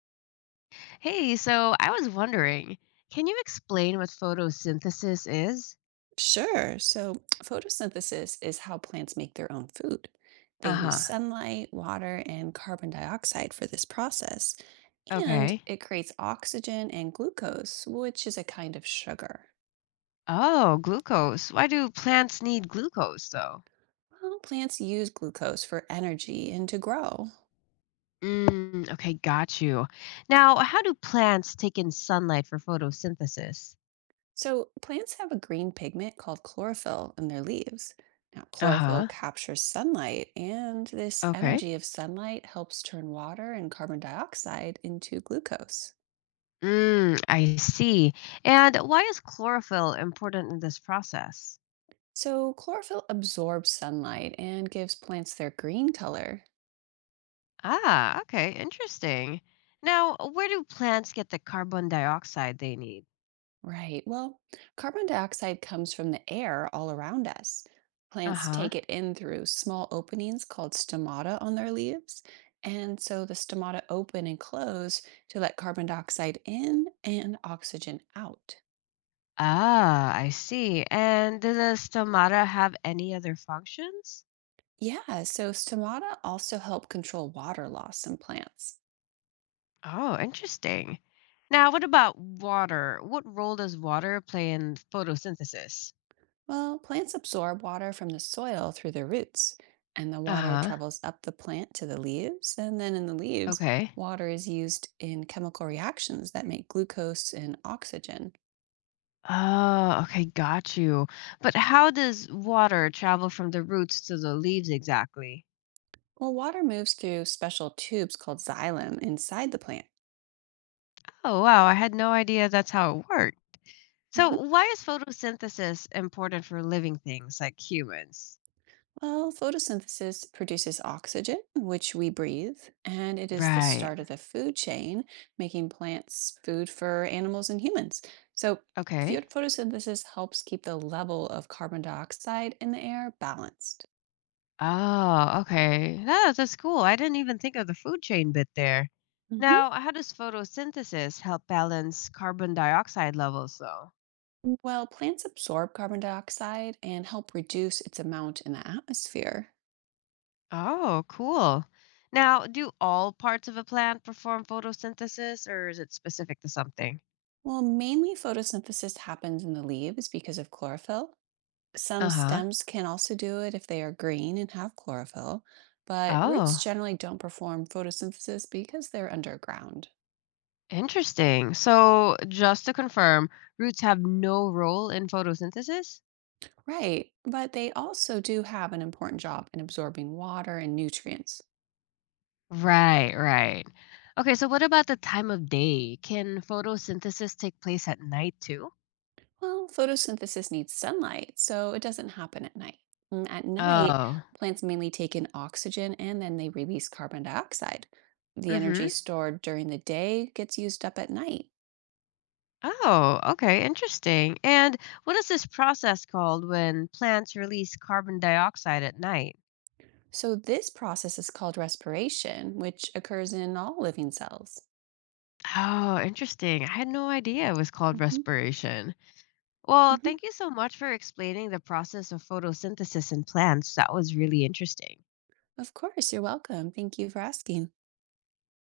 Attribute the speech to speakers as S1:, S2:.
S1: Hey, so I was wondering, can you explain what photosynthesis is?
S2: Sure. So photosynthesis is how plants make their own food. They
S1: Uh
S2: use
S1: huh.
S2: sunlight, water, and carbon dioxide for this process, and
S1: Okay.
S2: it creates oxygen and glucose, which is a kind of sugar.
S1: Oh, glucose. Why do plants need glucose, though?
S2: Well, plants use glucose for energy and to grow.
S1: Okay, got you. Now, how do plants take in sunlight for photosynthesis?
S2: So plants have a green pigment called chlorophyll in their leaves. Now,
S1: Uh
S2: chlorophyll
S1: huh.
S2: captures sunlight, and this
S1: Okay.
S2: energy of sunlight helps turn water and carbon dioxide into glucose.
S1: I see. And why is chlorophyll important in this process?
S2: So, chlorophyll absorbs sunlight and gives plants their green color.
S1: Ah, okay, interesting. Now, where do plants get the carbon dioxide they need?
S2: Right. Well, carbon dioxide comes from the air all around us.
S1: Uh
S2: Plants
S1: huh.
S2: take it in through small openings called stomata on their leaves. And so the stomata open and close to let carbon dioxide in and oxygen out.
S1: Ah, I see. And does the stomata have any other functions?
S2: Yeah, so stomata also help control water loss in plants.
S1: Oh, interesting. Now, what about water? What role does water play in photosynthesis?
S2: Well, plants absorb water from the soil through their roots, and the water
S1: Uh-huh.
S2: travels up the plant to the leaves. And then in the leaves,
S1: Okay.
S2: water is used in chemical reactions that make glucose and oxygen.
S1: Oh, okay, got you. But how does water travel from the roots to the leaves exactly?
S2: Well, water moves through special tubes called xylem inside the plant.
S1: Oh, wow, I had no idea that's how it worked.
S2: Mm-hmm.
S1: So, why is photosynthesis important for living things like humans?
S2: Well, photosynthesis produces oxygen, which we breathe, and it is the
S1: Right.
S2: start of the food chain, making plants food for animals and humans. So,
S1: Okay.
S2: photosynthesis helps keep the level of carbon dioxide in the air balanced.
S1: Oh, okay. No, that's cool. I didn't even think of the food chain bit there.
S2: Hmm.
S1: Now, how does photosynthesis help balance carbon dioxide levels, though?
S2: Well, plants absorb carbon dioxide and help reduce its amount in the atmosphere.
S1: Oh, cool. Now, do all parts of a plant perform photosynthesis, or is it specific to something?
S2: Well, mainly photosynthesis happens in the leaves because of chlorophyll.
S1: Uh
S2: Some
S1: huh.
S2: stems can also do it if they are green and have chlorophyll, but roots
S1: Oh,
S2: generally don't perform photosynthesis because they're underground.
S1: interesting. So, just to confirm, roots have no role in photosynthesis?
S2: Right, but they also do have an important job in absorbing water and nutrients.
S1: Right, right. Okay, so what about the time of day? Can photosynthesis take place at night too?
S2: Well, photosynthesis needs sunlight, so it doesn't happen at night. At night,
S1: Oh.
S2: plants mainly take in oxygen and then they release carbon dioxide. The energy
S1: Mhm.
S2: stored during the day gets used up at night.
S1: Oh, okay, interesting. And what is this process called when plants release carbon dioxide at night?
S2: So, this process is called respiration, which occurs in all living cells.
S1: Oh, interesting. I had no idea it was called
S2: Mhm,
S1: respiration. Well,
S2: mhm.
S1: thank you so much for explaining the process of photosynthesis in plants. That was really interesting.
S2: Of course, you're welcome. Thank you for asking.